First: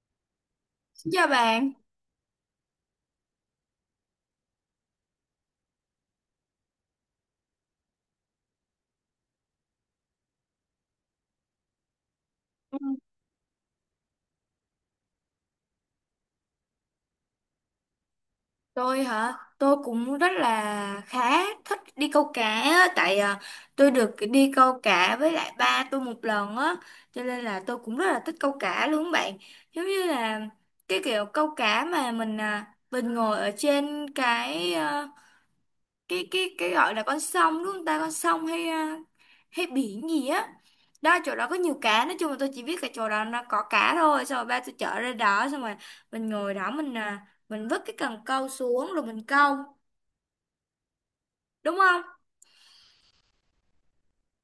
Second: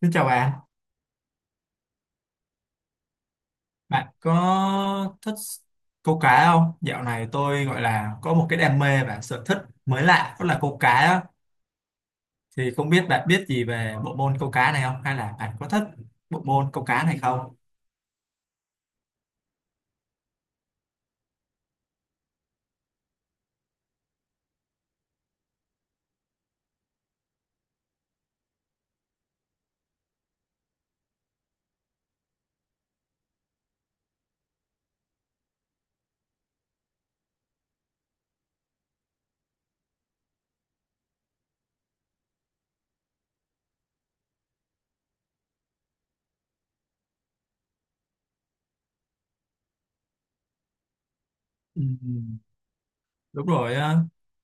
Xin chào bạn, Chào bạn. bạn có thích câu cá không? Dạo này tôi gọi là có một cái đam mê và sở thích mới lạ đó là câu cá á. Thì Ừ, không biết bạn biết gì về bộ môn câu cá này không? Hay là bạn có thích bộ môn câu cá này không? tôi hả? Tôi cũng rất là khá thích đi câu cá á, tôi được đi câu cá với lại ba tôi một lần á, cho nên là tôi cũng rất là thích câu cá luôn bạn. Giống như là cái kiểu câu cá mà mình ngồi ở trên cái gọi là con sông đúng không ta, con sông hay biển gì á, đó chỗ đó có nhiều cá, nói chung là tôi chỉ biết cái chỗ đó nó có cá thôi, xong rồi ba tôi chở ra đó, xong rồi mình ngồi đó, mình vứt cái cần câu xuống rồi mình câu, đúng Ừ, không? đúng rồi á.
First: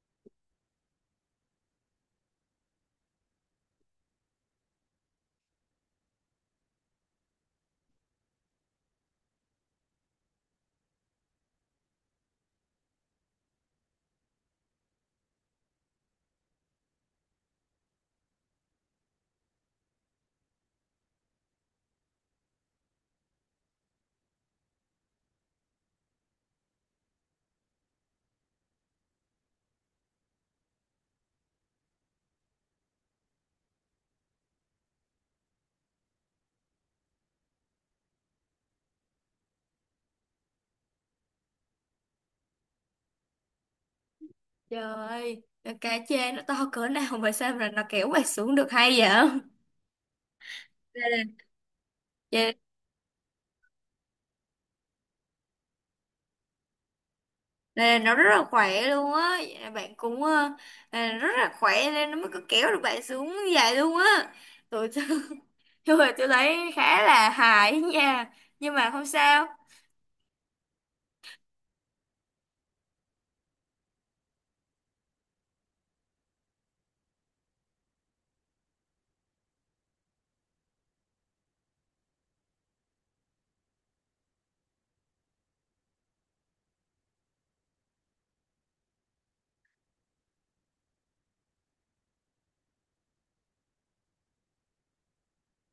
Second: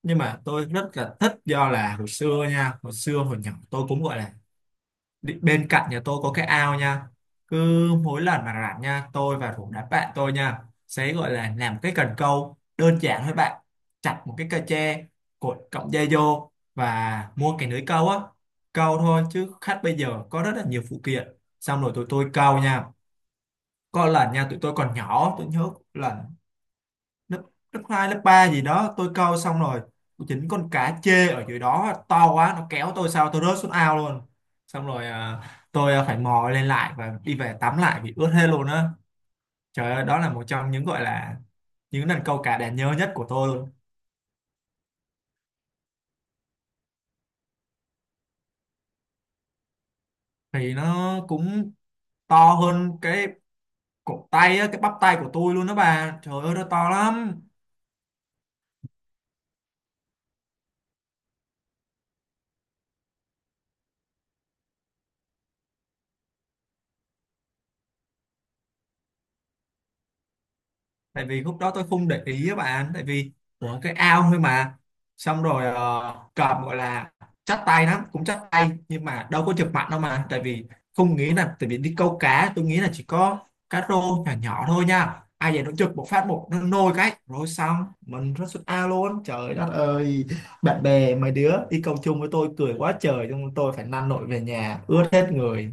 Nhưng mà tôi rất là thích, do là hồi xưa nha, hồi xưa hồi nhỏ tôi cũng gọi là bên cạnh nhà tôi có cái ao nha, cứ mỗi lần mà rảnh nha, tôi và rủ đám bạn tôi nha, sẽ gọi là làm cái cần câu đơn giản thôi bạn, chặt một cái cây tre, cột cọng dây vô và mua cái lưới câu á, câu thôi chứ khách bây giờ có rất là nhiều phụ kiện. Xong rồi tụi tôi câu nha, có lần nha tụi tôi còn nhỏ, tôi nhớ lần lớp lớp hai, lớp 3 gì đó, tôi câu xong rồi chính con cá chê ở dưới đó to quá, nó kéo tôi sao tôi rớt xuống ao luôn. Xong rồi tôi phải mò lên lại và đi về tắm lại vì ướt hết luôn á. Trời ơi, đó là một trong những gọi là những lần câu cá đáng nhớ nhất của tôi luôn. Trời ơi, cá chê nó to cỡ nào mà sao mà nó kéo bạn xuống được hay vậy? Thì đây nó là, cũng đây to hơn cái cổ tay á, cái bắp tay của tôi luôn đó bà, trời ơi nó to lắm. đây là nó rất là khỏe luôn á. Vậy là bạn cũng rất là khỏe nên nó mới có kéo được bạn xuống như vậy luôn á. tụi Thôi tôi thấy khá là hài ấy nha. Nhưng mà không sao. Tại vì lúc đó tôi không để ý các bạn, tại vì của cái ao thôi mà, xong rồi cầm gọi là chắc tay lắm, cũng chắc tay, nhưng mà đâu có chụp mặt đâu mà, tại vì không nghĩ là, tại vì đi câu cá tôi nghĩ là chỉ có cá rô nhỏ nhỏ thôi nha, ai vậy nó chụp một phát một nó nôi cái rồi xong mình rất xuống ao luôn, trời đất ơi. Bạn bè mấy đứa đi câu chung với tôi cười quá trời, nhưng tôi phải năn nổi về nhà ướt hết người.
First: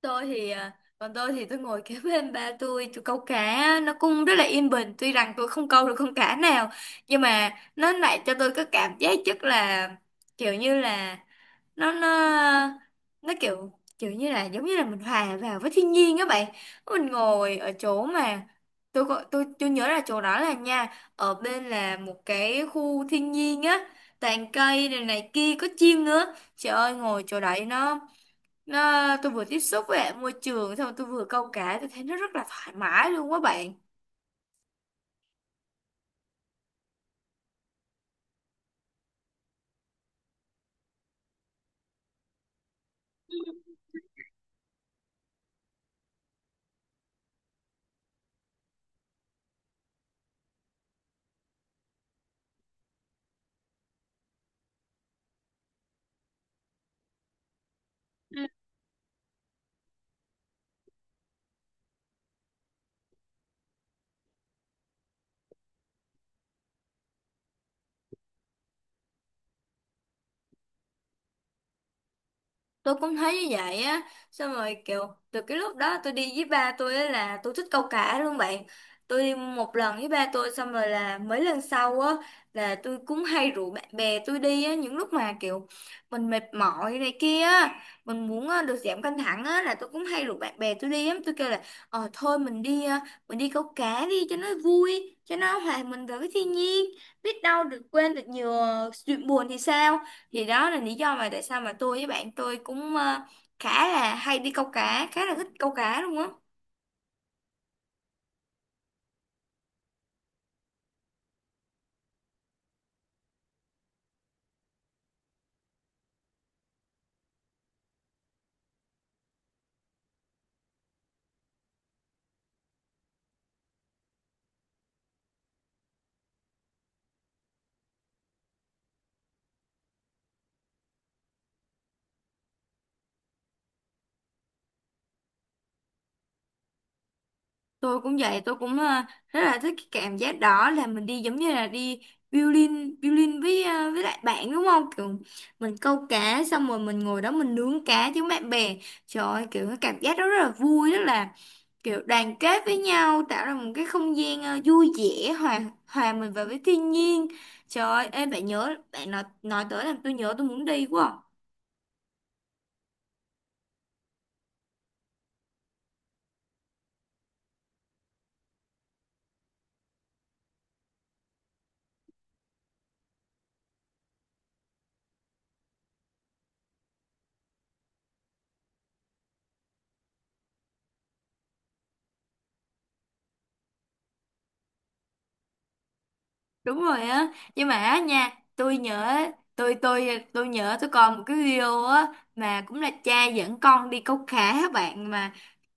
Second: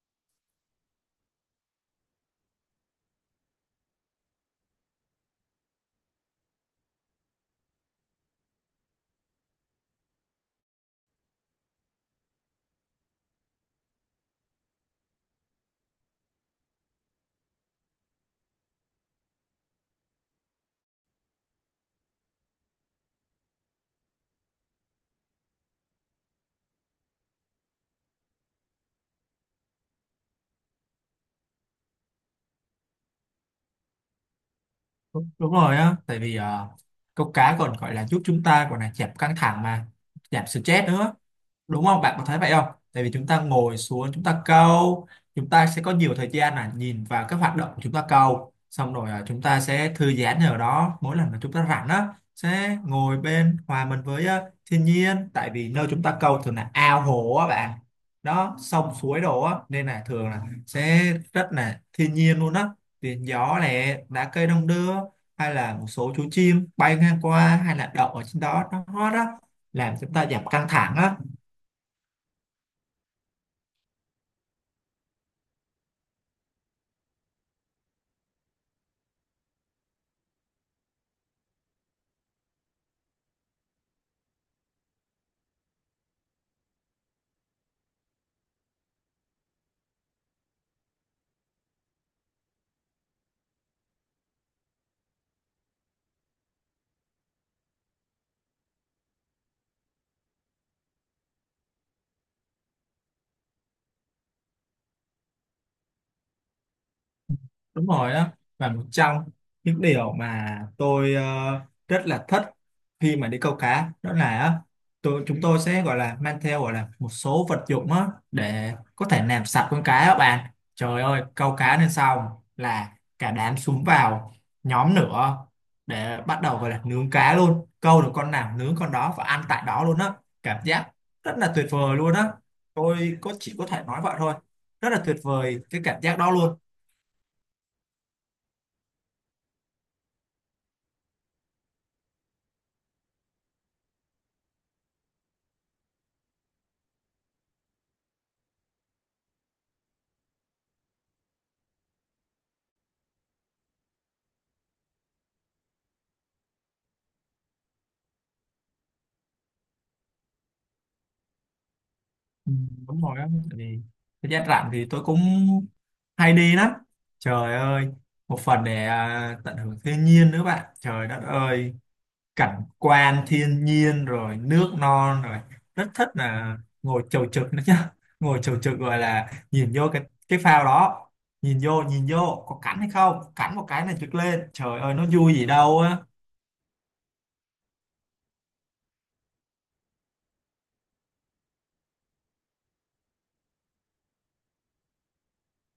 Còn tôi thì tôi ngồi kế bên ba tôi. Tôi câu cá nó cũng rất là yên bình, tuy rằng tôi không câu được con cá nào. Nhưng mà nó lại cho tôi cái cảm giác rất là, kiểu như là, nó nó nó kiểu giống như là mình hòa vào với thiên nhiên các bạn. Mình ngồi ở chỗ mà, tôi có- tôi nhớ là chỗ đó là nha, ở bên là một cái khu thiên nhiên á, toàn cây này này kia, có chim nữa. Trời ơi, ngồi chỗ đấy nó tôi vừa tiếp xúc với lại môi trường, xong tôi vừa câu cá, tôi thấy nó rất là thoải mái luôn quá bạn. Đúng, đúng rồi á, tại vì câu cá còn gọi là giúp chúng ta còn là giảm căng thẳng mà, giảm stress nữa, đúng không bạn có thấy vậy không? Tại vì chúng ta ngồi xuống chúng ta câu, chúng ta sẽ có nhiều thời gian là nhìn vào các hoạt động của chúng ta câu, xong rồi chúng ta sẽ thư giãn ở đó. Mỗi lần mà chúng ta rảnh á, sẽ ngồi bên hòa mình với thiên nhiên, tại vì nơi chúng ta câu thường là ao hồ á bạn, đó sông suối đồ á, nên là thường là sẽ rất là thiên nhiên luôn á. Tiếng gió này, lá cây đong đưa, hay là một số chú chim bay ngang qua hay là đậu ở trên đó nó hót á, làm chúng ta giảm căng thẳng á. Tôi cũng thấy như vậy á. Xong rồi kiểu từ cái lúc đó tôi đi với ba tôi á là tôi thích câu cá luôn bạn. Tôi đi một lần với ba tôi, xong rồi là mấy lần sau á là tôi cũng hay rủ bạn bè tôi đi á, những lúc mà kiểu mình mệt mỏi này kia á, được giảm căng thẳng á là tôi cũng hay rủ bạn bè tôi đi á. Tôi kêu là, ờ thôi mình đi câu cá đi cho nó vui, cho nó hòa mình vào với thiên nhiên, biết đâu được quên được nhiều chuyện buồn thì sao. Thì đó là lý do mà tại sao mà tôi với bạn tôi cũng khá là hay đi câu cá, khá là thích câu cá luôn á. Đúng rồi đó, và một trong những điều mà tôi rất là thích khi mà đi câu cá đó là á, tôi chúng tôi sẽ gọi là mang theo gọi là một số vật dụng á để có thể làm sạch con cá các bạn. Trời ơi, câu cá lên xong là cả đám xúm vào, nhóm nữa, để bắt đầu gọi là nướng cá luôn, câu được con nào nướng con đó và ăn tại đó luôn á. Cảm giác rất là tuyệt vời luôn á, tôi có chỉ có thể nói vậy thôi, rất là tuyệt vời cái cảm giác đó luôn. Tôi cũng vậy, tôi cũng rất là thích cái cảm giác đó, là mình đi giống như là đi violin violin với với lại bạn, đúng không? Kiểu mình câu cá xong rồi mình ngồi đó mình nướng cá với bạn bè. Trời ơi, kiểu cái cảm giác đó rất là vui, rất là kiểu đoàn kết với nhau, tạo ra một cái không gian vui vẻ, hòa hòa mình vào với thiên nhiên. Trời ơi ê, bạn nhớ bạn nói tới làm tôi nhớ, tôi muốn đi quá à. Ừ, đúng rồi á, tại vì thời gian rảnh thì tôi cũng hay đi lắm. Trời ơi, một phần để tận hưởng thiên nhiên nữa bạn, trời đất ơi, cảnh quan thiên nhiên rồi nước non rồi, rất thích là ngồi chầu trực nữa chứ ngồi chầu trực gọi là nhìn vô cái phao đó, nhìn vô có cắn hay không cắn một cái này trực lên, trời ơi nó vui gì đâu á. Đúng rồi á. Nhưng mà á nha, tôi nhớ tôi nhớ tôi còn một cái video á, mà cũng là cha dẫn con đi câu cá á bạn, mà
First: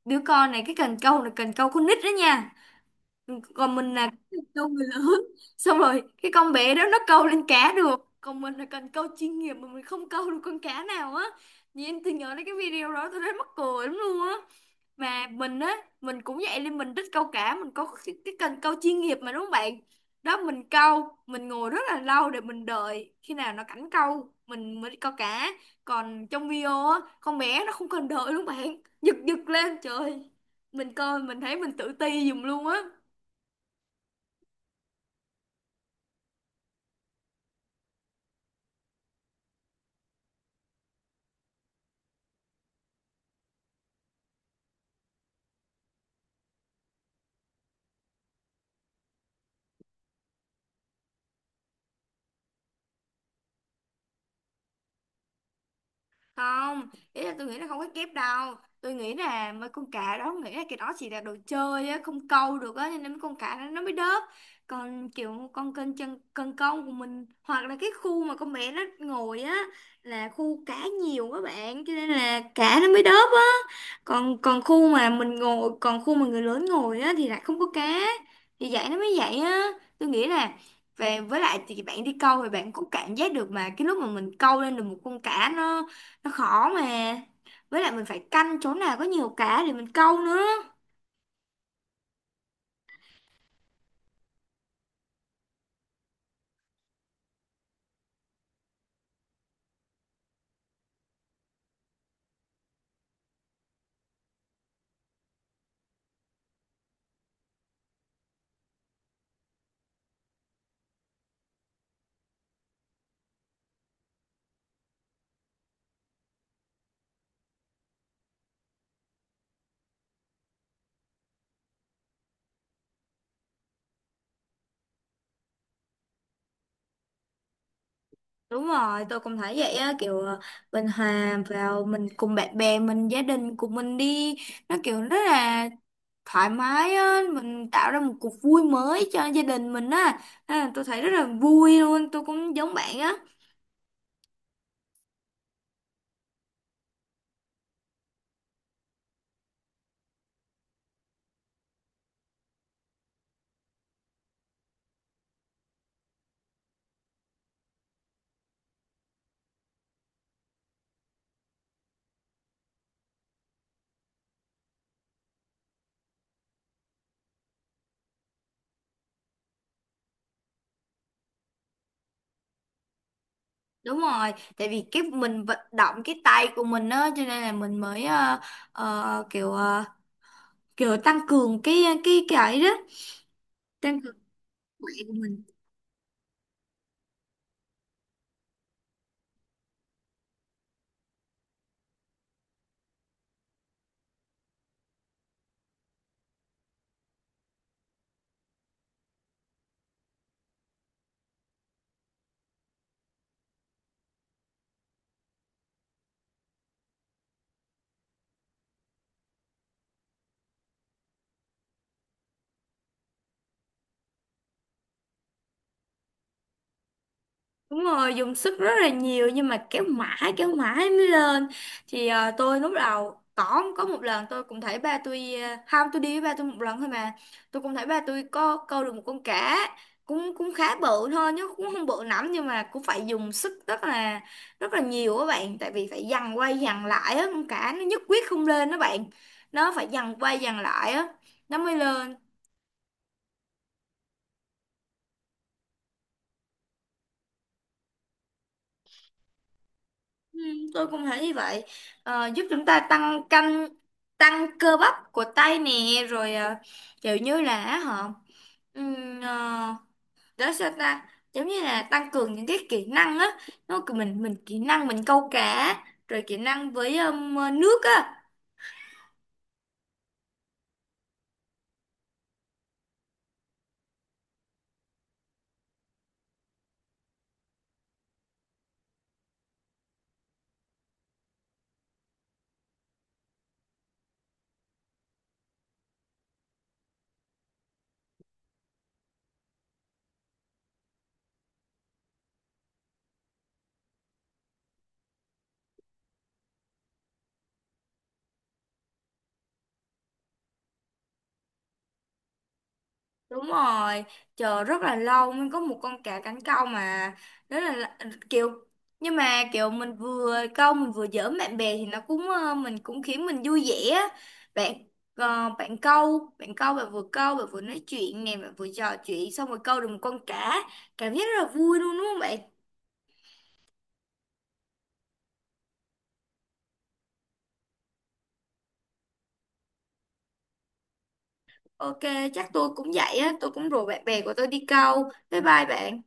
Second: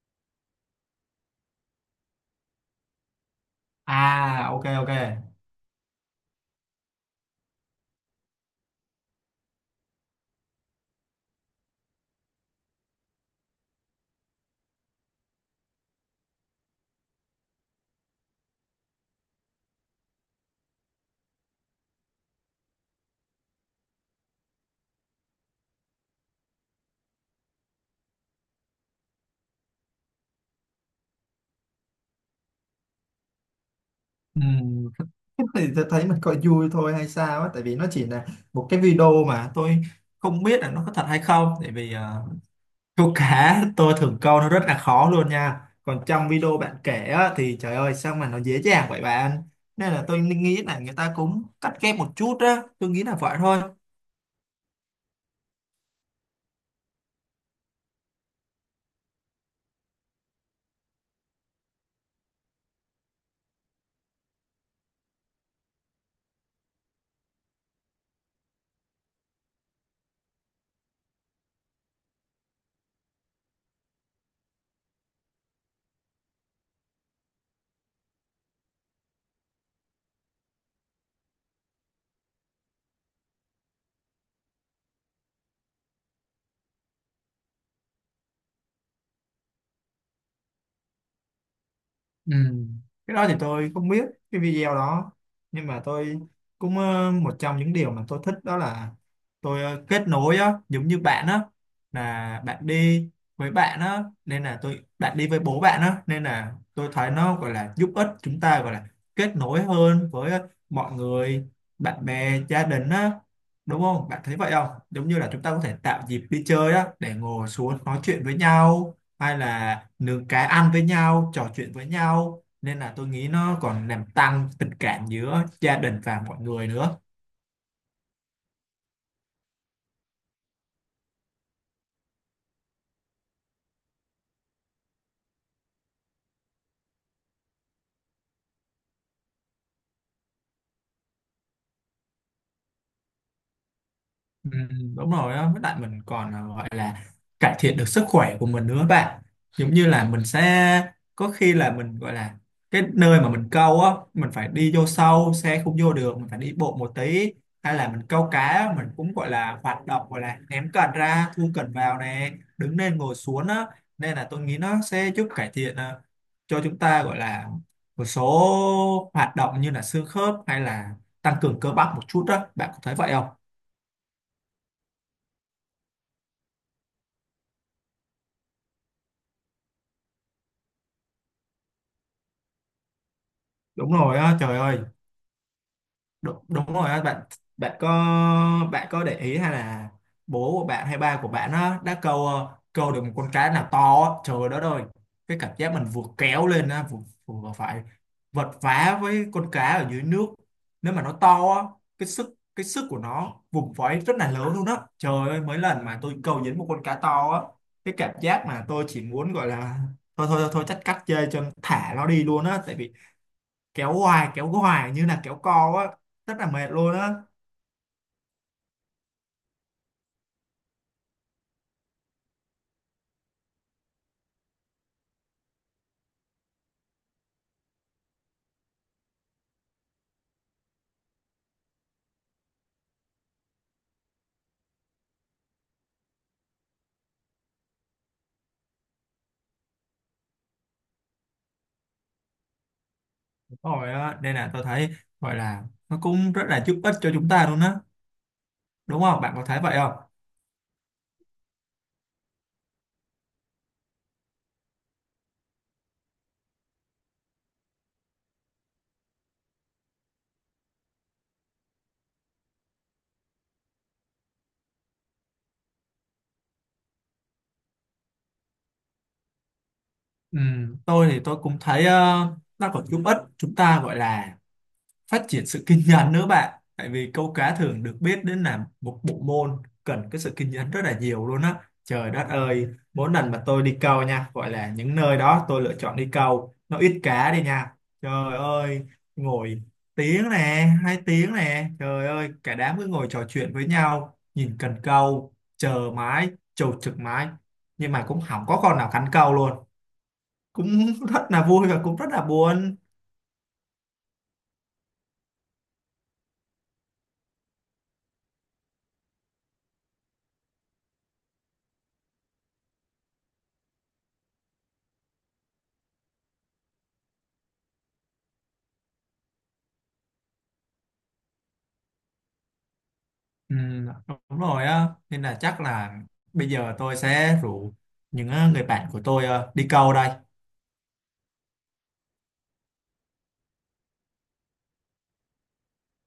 đứa con này cái cần câu là cần câu con nít đó nha, còn mình là À, ok câu người ok. lớn. Xong rồi cái con bé đó nó câu lên cá được, còn mình là cần câu chuyên nghiệp mà mình không câu được con cá nào á. Nhìn em, tôi nhớ đến cái video đó tôi rất mắc cười lắm luôn á. Mà mình á, mình cũng vậy nên mình thích câu cá, mình có cái cần câu chuyên nghiệp mà, đúng không bạn? Đó, mình câu mình ngồi rất là lâu để mình đợi khi nào nó cảnh câu mình mới đi câu cá, còn trong video á con bé nó không cần đợi luôn bạn. Giật giật lên trời, mình coi mình thấy mình tự ti giùm luôn á. Ừ. Thì tôi thấy mình coi vui thôi hay sao á, tại vì nó chỉ là một cái video mà tôi không biết là nó có thật hay không, tại vì câu cá tôi thường câu nó rất là khó luôn nha, còn trong video bạn kể á, thì trời ơi sao mà nó dễ dàng vậy bạn. Nên là tôi nghĩ là người ta cũng cắt ghép một chút á, tôi nghĩ là vậy thôi. Không, ý là tôi nghĩ là không có kép đâu. Tôi nghĩ là mấy con cá đó nghĩ là cái đó chỉ là đồ chơi á, không câu được á, cho nên mấy con cá đó nó mới đớp. Còn kiểu con kênh chân cần câu của mình, hoặc là cái khu mà con bé nó ngồi á là khu cá nhiều các bạn, cho nên là cá nó mới đớp á. Còn Còn khu mà mình ngồi, còn khu mà người lớn ngồi á thì lại không có cá, thì vậy nó mới vậy á. Tôi nghĩ là về với lại thì bạn đi câu thì bạn cũng cảm giác được mà, cái lúc mà mình câu lên được một con cá nó khó mà, với lại mình phải canh chỗ nào có nhiều cá để mình câu nữa. Ừ. Cái đó thì tôi không biết cái video đó, nhưng mà tôi cũng một trong những điều mà tôi thích đó là tôi kết nối á, giống như bạn á là bạn đi với bạn á, nên là tôi bạn đi với bố bạn á, nên là tôi thấy nó gọi là giúp ích chúng ta gọi là kết nối hơn với mọi người, bạn bè, gia đình á, đúng không bạn thấy vậy không? Giống như là chúng ta có thể tạo dịp đi chơi á để ngồi xuống nói chuyện với nhau, hay là nướng cái ăn với nhau, trò chuyện với nhau, nên là tôi nghĩ nó còn làm tăng tình cảm giữa gia đình và mọi người nữa. Đúng rồi, tôi cũng thấy vậy á. Kiểu mình hòa vào mình cùng bạn bè mình, gia đình của mình đi, nó kiểu rất là thoải mái á, mình tạo ra một cuộc vui mới cho gia đình mình á. Tôi thấy rất là vui luôn, tôi cũng giống bạn á. Đúng rồi đó, với lại mình còn gọi là cải thiện được sức khỏe của mình nữa bạn. Giống như là mình sẽ có khi là mình gọi là cái nơi mà mình câu á, mình phải đi vô sâu xe không vô được, mình phải đi bộ một tí, hay là mình câu cá á, mình cũng gọi là hoạt động gọi là ném cần ra thu cần vào nè, đứng lên ngồi xuống á, nên là tôi nghĩ nó sẽ giúp cải thiện cho chúng ta gọi là một số hoạt động như là xương khớp, hay là tăng cường cơ bắp một chút đó, bạn có thấy vậy không? Đúng rồi, tại vì cái mình vận động cái tay của mình á cho nên là mình mới ờ, kiểu ờ, kiểu tăng cường cái ấy đó, Đúng tăng cường rồi á, trời sức ơi. khỏe của mình. Đúng, đúng rồi á bạn. Bạn có bạn có để ý hay là bố của bạn hay ba của bạn á đã câu câu được một con cá nào to á, trời đất ơi, cái cảm giác mình vừa kéo lên á vừa, vừa phải vật vã với con cá ở dưới nước, nếu mà nó to á, cái sức của nó vùng vẫy rất là lớn luôn á. Trời ơi, mấy lần mà tôi câu dính một con cá to á, cái cảm giác mà tôi chỉ muốn gọi là thôi thôi thôi, thôi chắc cắt dây cho thả nó đi luôn á, tại vì kéo hoài như là kéo co á, rất là mệt luôn á. Đúng rồi, dùng sức rất là nhiều nhưng mà kéo mãi mới lên. Tôi lúc đầu có một lần tôi cũng thấy ba tôi không, tôi đi với ba tôi một lần thôi mà. Tôi cũng thấy ba tôi có câu được một con cá cũng cũng khá bự thôi, chứ cũng không bự lắm, nhưng mà cũng phải dùng sức rất là nhiều các bạn, tại vì phải giằng quay giằng lại á, con cá nó nhất quyết không lên đó bạn. Nó phải giằng quay giằng lại á nó mới lên. Đúng rồi á, nên là tôi thấy gọi là nó cũng rất là giúp ích cho chúng ta luôn á, đúng không bạn có thấy vậy không? Ừ, tôi cũng thấy như vậy. Giúp chúng ta tăng cơ bắp của tay nè, rồi ờ, kiểu như là họ, ừm, ờ, đó sao ta, giống như là tăng cường những cái kỹ năng á, nó cứ mình kỹ năng mình câu cá, rồi kỹ năng với nước á. Ừ, tôi thì tôi cũng thấy nó còn giúp ích chúng ta gọi là phát triển sự kiên nhẫn nữa bạn, tại vì câu cá thường được biết đến là một bộ môn cần cái sự kiên nhẫn rất là nhiều luôn á. Trời đất ơi, mỗi lần mà tôi đi câu nha, gọi là những nơi đó tôi lựa chọn đi câu nó ít cá đi nha, trời ơi, ngồi tiếng nè, hai tiếng nè, trời ơi cả đám cứ ngồi trò chuyện với nhau, nhìn cần câu chờ mãi, chầu trực mãi, nhưng mà cũng không có con nào cắn câu luôn, cũng rất là vui và cũng rất là buồn. Đúng rồi, chờ rất là lâu mới có một con cá cánh câu mà. Đó là- kiểu Nhưng mà kiểu mình vừa câu mình vừa giỡn bạn bè thì nó cũng mình cũng khiến mình vui vẻ á. bạn bạn bạn vừa câu bạn vừa nói chuyện nè, bạn vừa trò chuyện xong rồi câu được một con cá, cảm giác rất là vui luôn, đúng không bạn? Ừ, đúng rồi á, nên là chắc là bây giờ tôi sẽ rủ những người bạn của tôi đi câu đây. Ok, chắc tôi cũng vậy á, tôi cũng rủ bạn bè của tôi đi câu. Bye bye bạn.